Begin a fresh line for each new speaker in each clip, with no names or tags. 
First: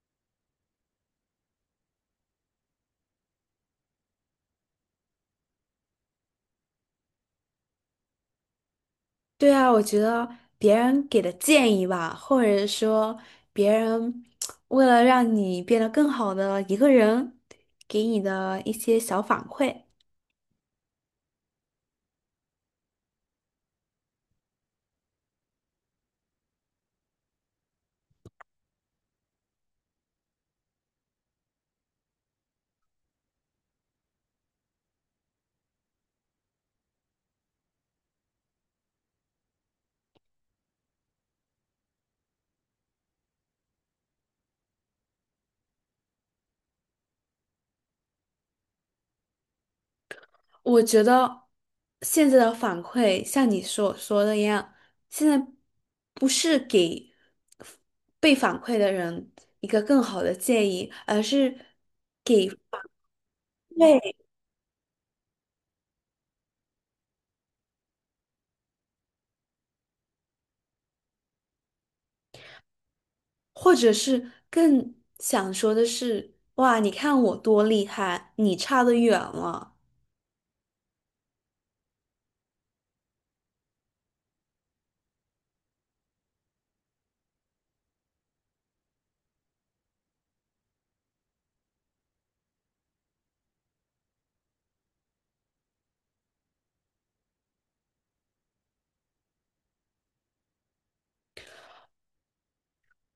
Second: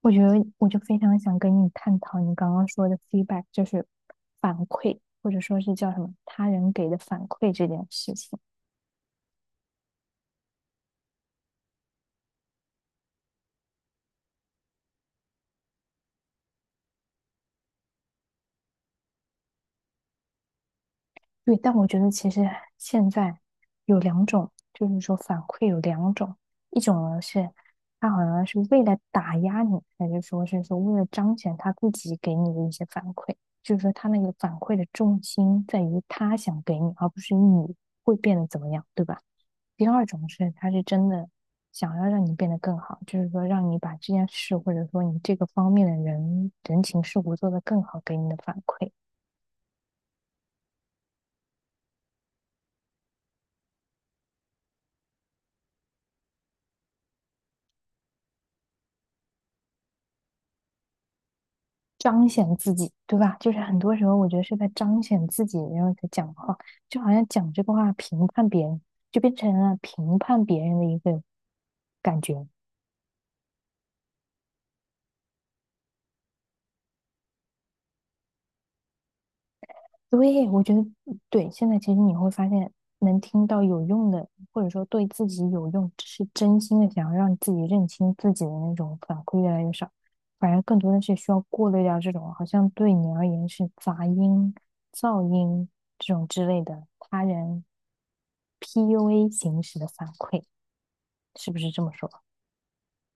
我觉得我就非常想跟你探讨你刚刚说的 feedback，就是反馈，或者说是叫什么他人给的反馈这件事情。
对啊，我觉得别人给的建议吧，或者说别人为了让你变得更好的一个人，给你的一些小反馈，
对，但我觉得其实现在有两种，就是说反馈有两种，一种呢是他好像是为了打压你，还是说为了彰显他自己给你的一些反馈，就是说他那个反馈的重心在于他想给你，而不是你会变得怎么样，对吧？第二种是，他是真的想要让你变得更好，就是说让你把这件事，或者说你这个方面的人人情世故做得更好，给你的反馈，
我觉得现在的反馈像你所说的一样，现在不是给被反馈的人一个更好的建议，而是
彰
给
显自己，对吧？就是很多时
对，
候我觉得是在彰显自己，然后在讲话，就好像讲这个话评判别人，就变成了评判别人的一个感觉。
或者是更想说的是，哇，你看我多厉害，你差得远了。
对，我觉得对。现在其实你会发现，能听到有用的，或者说对自己有用，是真心的想要让自己认清自己的那种反馈越来越少，反而更多的是需要过滤掉这种好像对你而言是杂音、噪音这种之类的他人 PUA 形式的反馈，是不是这么说？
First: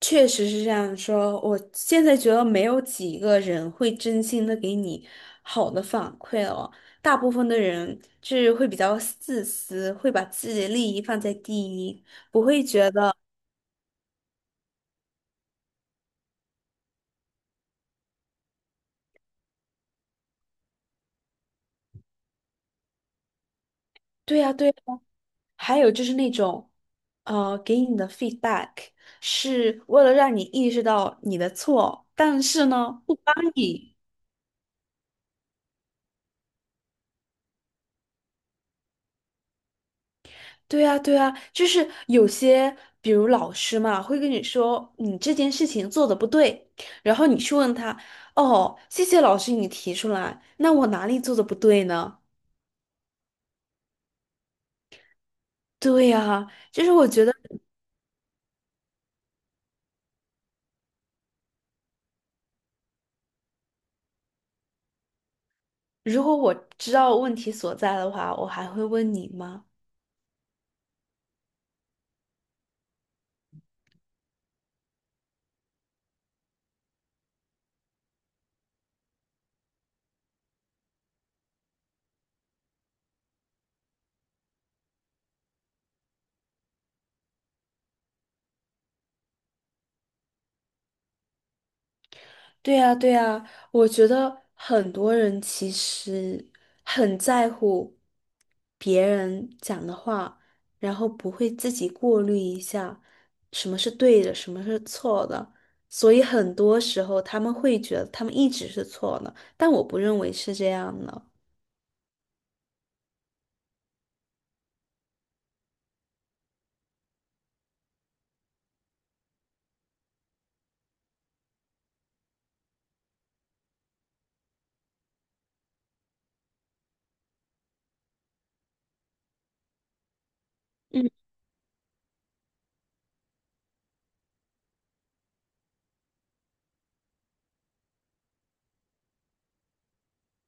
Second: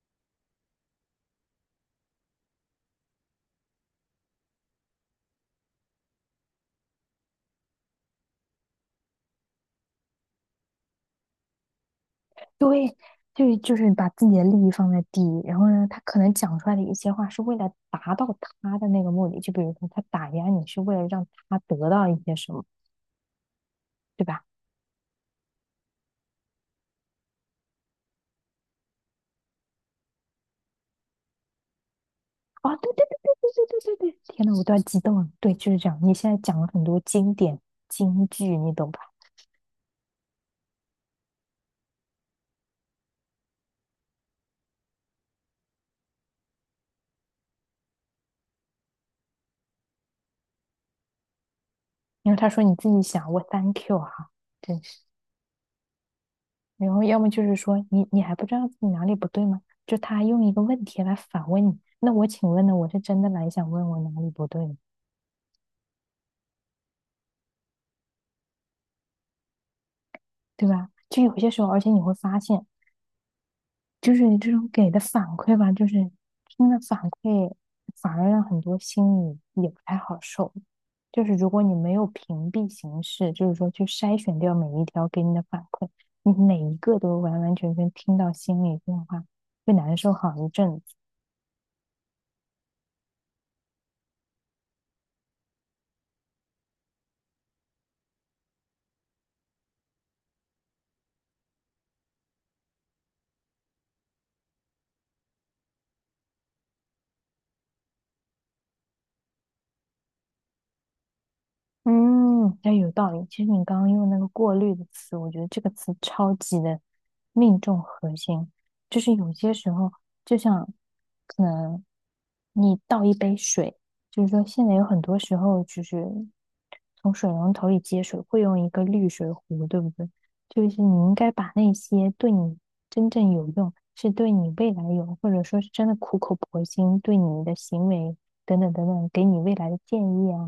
确实是这样说，我现在觉得没有几个人会真心的给你好的反馈了，大部分的人就是会比较自私，会把自己的利益放在第一，不会觉
对，
得
就是把自己的利益放在第一，然后呢，他可能讲出来的一些话是为了达到他的那个目的，就比如说他打压你是为了让他得到一些什么，对
对
吧？
呀对呀。还有就是那种，给你的 feedback 是为了让你意识到你的错，但是
哦，对
呢，
对
不
对对
帮
对对
你。
对对对，天呐，我都要激动了。对，就是这样。你现在讲了很多经典金句，你懂吧？
对呀，对呀，就是有些，比如老师嘛，会跟你说你这件事情做的不对，然后你去问他，哦，谢谢老师你提出来，那我哪里做的不对呢？
然后他说你自己想，我 thank you 哈，真是。
对呀，就是
然后
我
要
觉
么
得，
就是说你还不知道自己哪里不对吗？就他用一个问题来反问你，那我请问呢？我是真的来想问我哪里不对吗？
如果我知道问题所在的话，我还会问你吗？
对吧？就有些时候，而且你会发现，就是你这种给的反馈吧，就是真的反馈，反而让很多心里也不太好受。就是如果你没有屏蔽形式，就是说去筛选掉每一条给你的反馈，你每一个都完完全全听到心里变化，会难受好一阵子。
对呀，对呀，我觉得很多人其实很在乎别人讲的话，然后不会自己过滤一下什么是对的，什么是错的，所以很多时候他们会觉得他们一直是错的，但我不认为是这样的。
嗯，哎，有道理。其实你刚刚用那个“过滤”的词，我觉得这个词超级的命中核心。就是有些时候，就像可能你倒一杯水，就是说现在有很多时候就是从水龙头里接水，会用一个滤水壶，对不对？就是你
嗯，
应该把那些对你真正有用，是对你未来有，或者说是真的苦口婆心对你的行为等等等等，给你未来的建议啊。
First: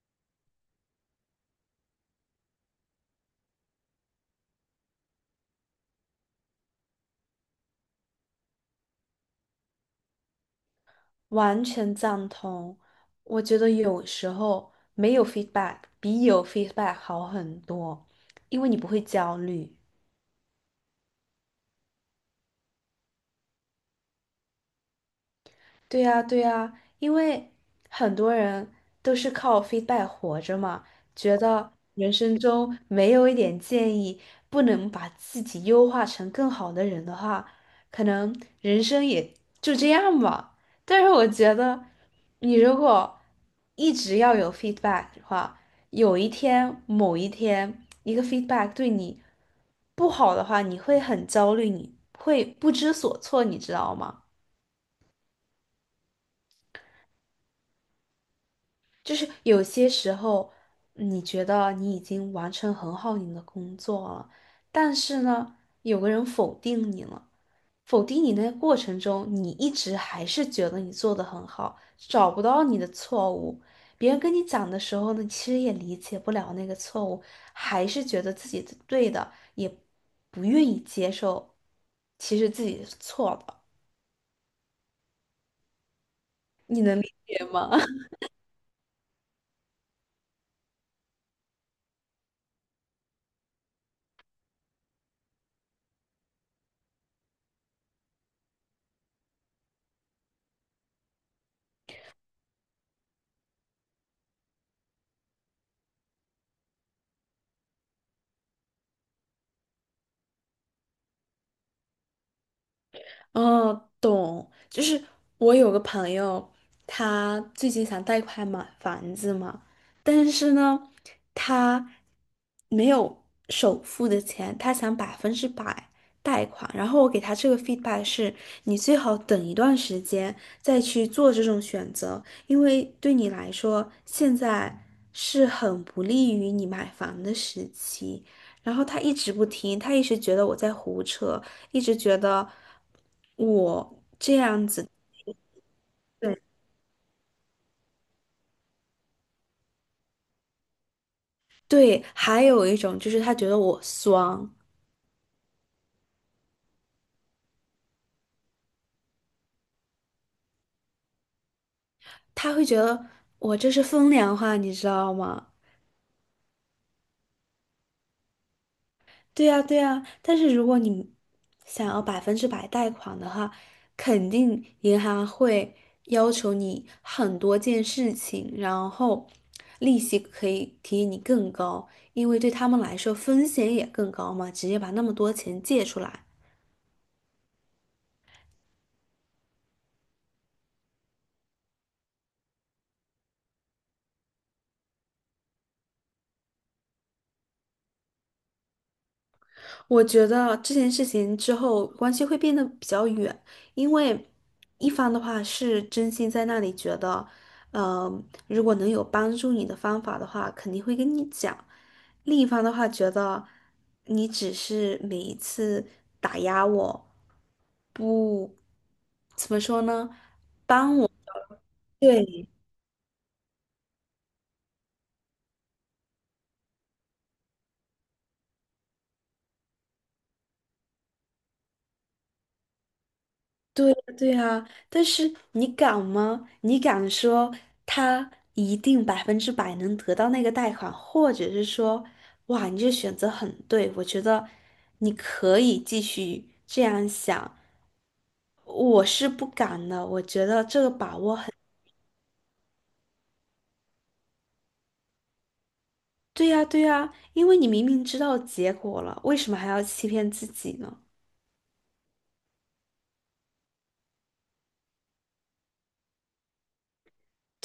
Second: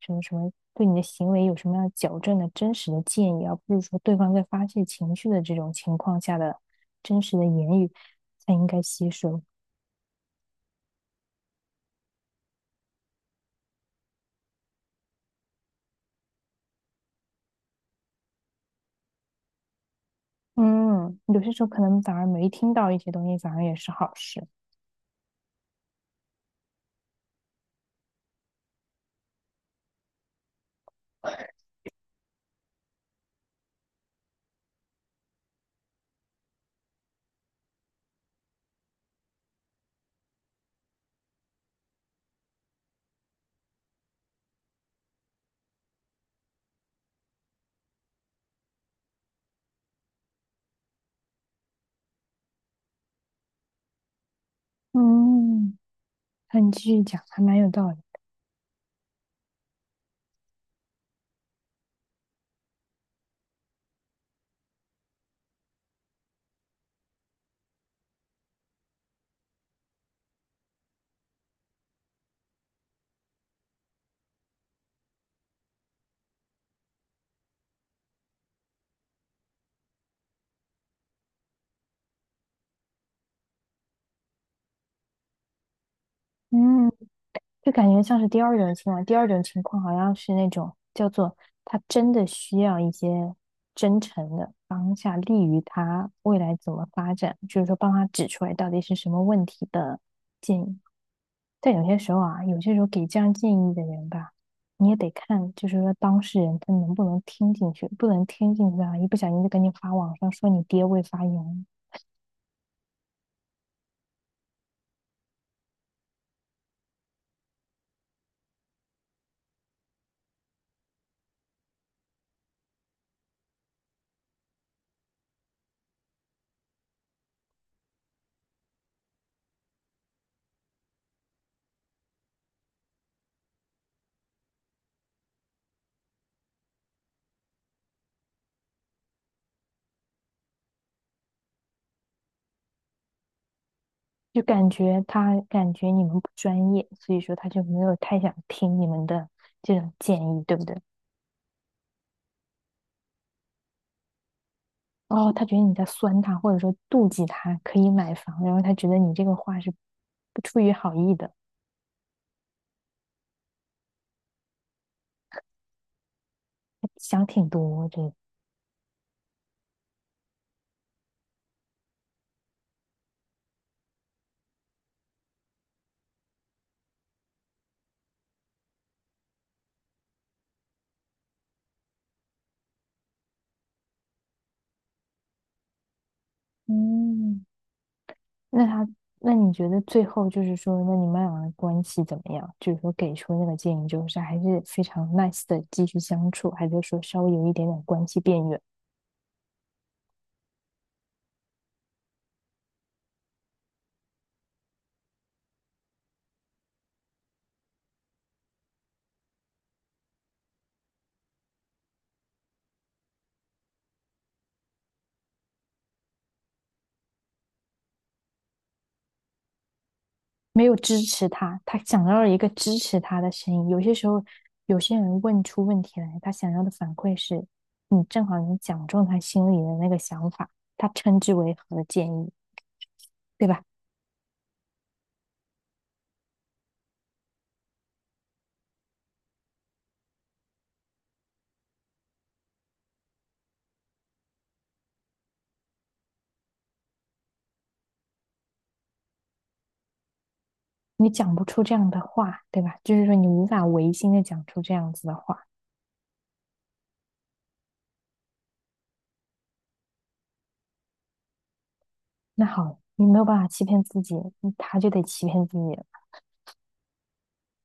什么什么对你的行为有什么样矫正的真实的建议，而不是说对方在发泄情绪的这种情况下的真实的言语才应该吸收。
完全赞同，我觉得有时候没有 feedback 比有 feedback 好很多，因为你不会焦虑。
嗯，有些时候可能反而没听到一些东西，反而也是好事。
对呀，对呀，因为很多人都是靠 feedback 活着嘛，觉得人生中没有一点建议，不能把自己优化成更好的人的话，可能人生也就这样吧。但是我觉得，你如果一直要有 feedback 的话，有一天，某一天，一个 feedback 对你不好的话，你会很焦虑，你会不知所措，你知道吗？
嗯，那你继续讲，还蛮有道理。
就是有些时候，你觉得你已经完成很好你的工作了，但是呢，有个人否定你了，否定你那个过程中，你一直还是觉得你做得很好，找不到你的错误。别人跟你讲的时候呢，其实也理解不了那个错误，还是觉得自己是对的，也不愿意接受，其实自己是错的。你
嗯。
能理解吗？
就感 觉像是第二种情况，第二种情况好像是那种叫做他真的需要一些真诚的当下利于他未来怎么发展，就是说帮他指出来到底是什么问题的建议。但有些时候啊，有些时候给这样建议的人吧，你也得看，就是说当事人他能不能听进去，不能听进去啊，一不小心就赶紧发网上说你爹未发言。
哦，懂，就是我有个朋友，他最近想贷款买房子嘛，但是呢，他没有首付的钱，他想百分之百贷款。然后我给他这个 feedback 是，你最好等一段时间再去做这种选择，因为对你来说，现在是很不利于你买房的时期。然后他一直不听，他一直觉得我在胡扯，一直觉得我这
就
样
感
子。
觉他感觉你们不
对，
专业，所以说他就没有太想听你们的这种建议，对不对？
对，还有一种就是他觉得我酸，
哦，他觉得你在酸他，或者说妒忌他可以买房，然后他觉得你这个话是不出于好意的，
他会觉得我这是风凉话，你知道吗？
他想挺多这个。
对呀，对呀，但是如果你想要百分之百贷款的话，肯定银行会要求你很多件事情，然后利息可以提你更高，因为对他们来说风险也更高嘛，直接把那么多钱借出来，
嗯，那他，那你觉得最后就是说，那你们俩的关系怎么样？就是说给出那个建议就是还是非常 nice 的继续相处，还是说稍微有一点点关系变远？
我觉得这件事情之后关系会变得比较远，因为一方的话是真心在那里觉得，呃，如果能有帮助你的方法的话，肯定会跟你讲；另一方的话觉得你只是每一次打压我，不，怎么说呢？
没有支持他，他想要一
对，
个支持他的声音。有些时候，有些人问出问题来，他想要的反馈是，你正好你讲中他心里的那个想法，他称之为和建议，对吧？
对呀，对呀，但是你敢吗？你敢说他一定百分之百能得到那个贷款，或者是说，哇，你这选择很对，我觉得你可以继续这样想。我是不敢的，我觉得这个
你
把
讲
握
不
很，
出这样的话，对吧？就是说你无法违心的讲出这样子的话，
对呀，对呀，因为你明明知道结果了，为什么还要欺骗自己呢？
那好，你没有办法欺骗自己，嗯他就得欺骗自己了。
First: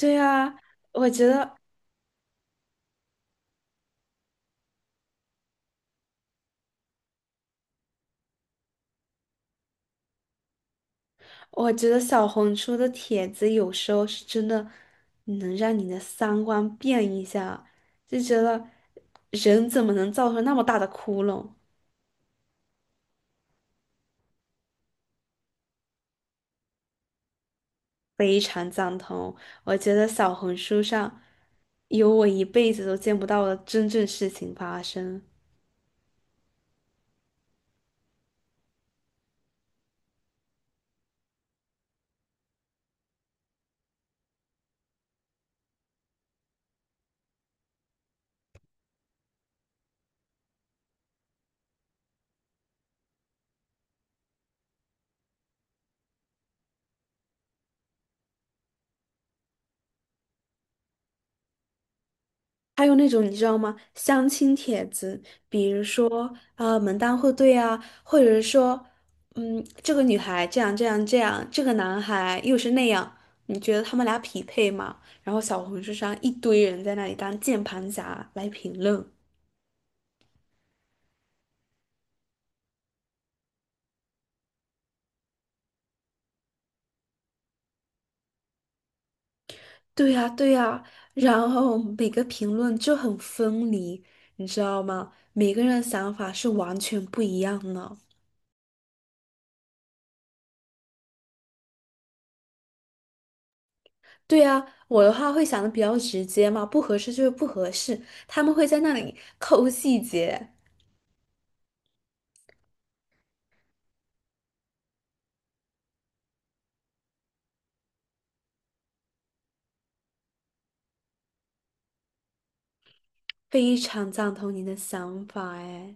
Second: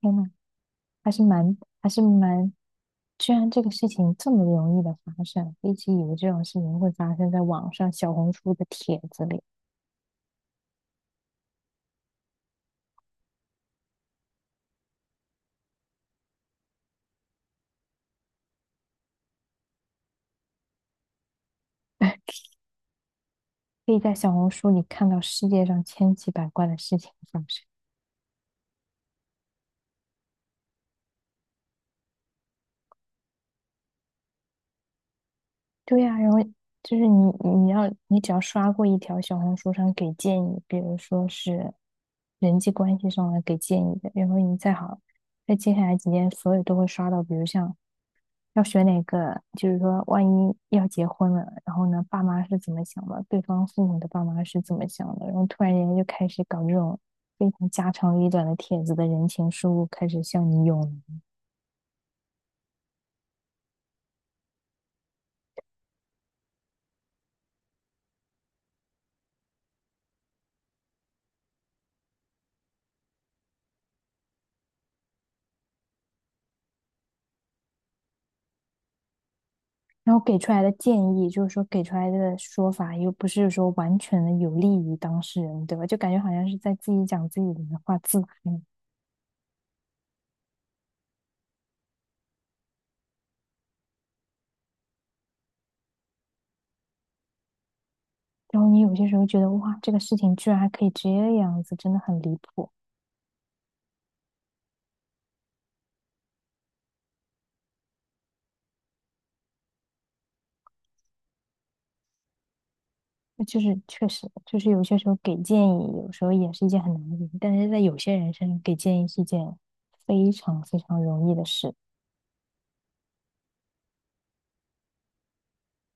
天呐，
呀，我
还是
觉
蛮
得。
还是蛮，居然这个事情这么容易的发生，一直以为这种事情会发生在网上小红书的帖子里，
我觉得小红书的帖子有时候是真的能让你的三观变一下，就觉得人怎么能造出那么大的窟窿？
可以在小红书里看到世界上千奇百怪的事情发生。
非常赞同，我觉得小红书上有我一辈子都见不到的真正事情发生。
对呀、然后就是你，你要你只要刷过一条小红书上给建议，比如说是人际关系上的给建议的，然后你再好，在接下来几天，所有都会刷到，比如像要选哪个，就是说万一要结婚了，然后呢，爸妈是怎么想的，对方父母的爸妈是怎么想的，然后突然间就开始搞这种非常家长里短的帖子的人情世故，开始向你涌
还有那种你知道吗？相亲帖子，比如说啊门当户对啊，或者是说，嗯，这个女孩这样这样这样，这个男孩又是那样，你觉得他们俩匹配吗？然后小红书上一堆人在那里当键盘侠来评论，
然后给出来的建议，就是说给出来的说法又不是说完全的有利于当事人，对吧？就感觉好像是在自己讲自己的话自嗨。
对呀对呀，然后每个评论就很分离，你知道吗？每个人的想法是完全不一样的。
然后你有些时候觉得，哇，这个事情居然还可以这样子，真的很离谱。
对呀，我的话会想的比较直接嘛，不合适就是不合适，他们会在那里抠细节，
就是确实，就是有些时候给建议，有时候也是一件很难的事情，但是在有些人身上给建议是一件非常非常容易的事。
非常赞同你的想法哎。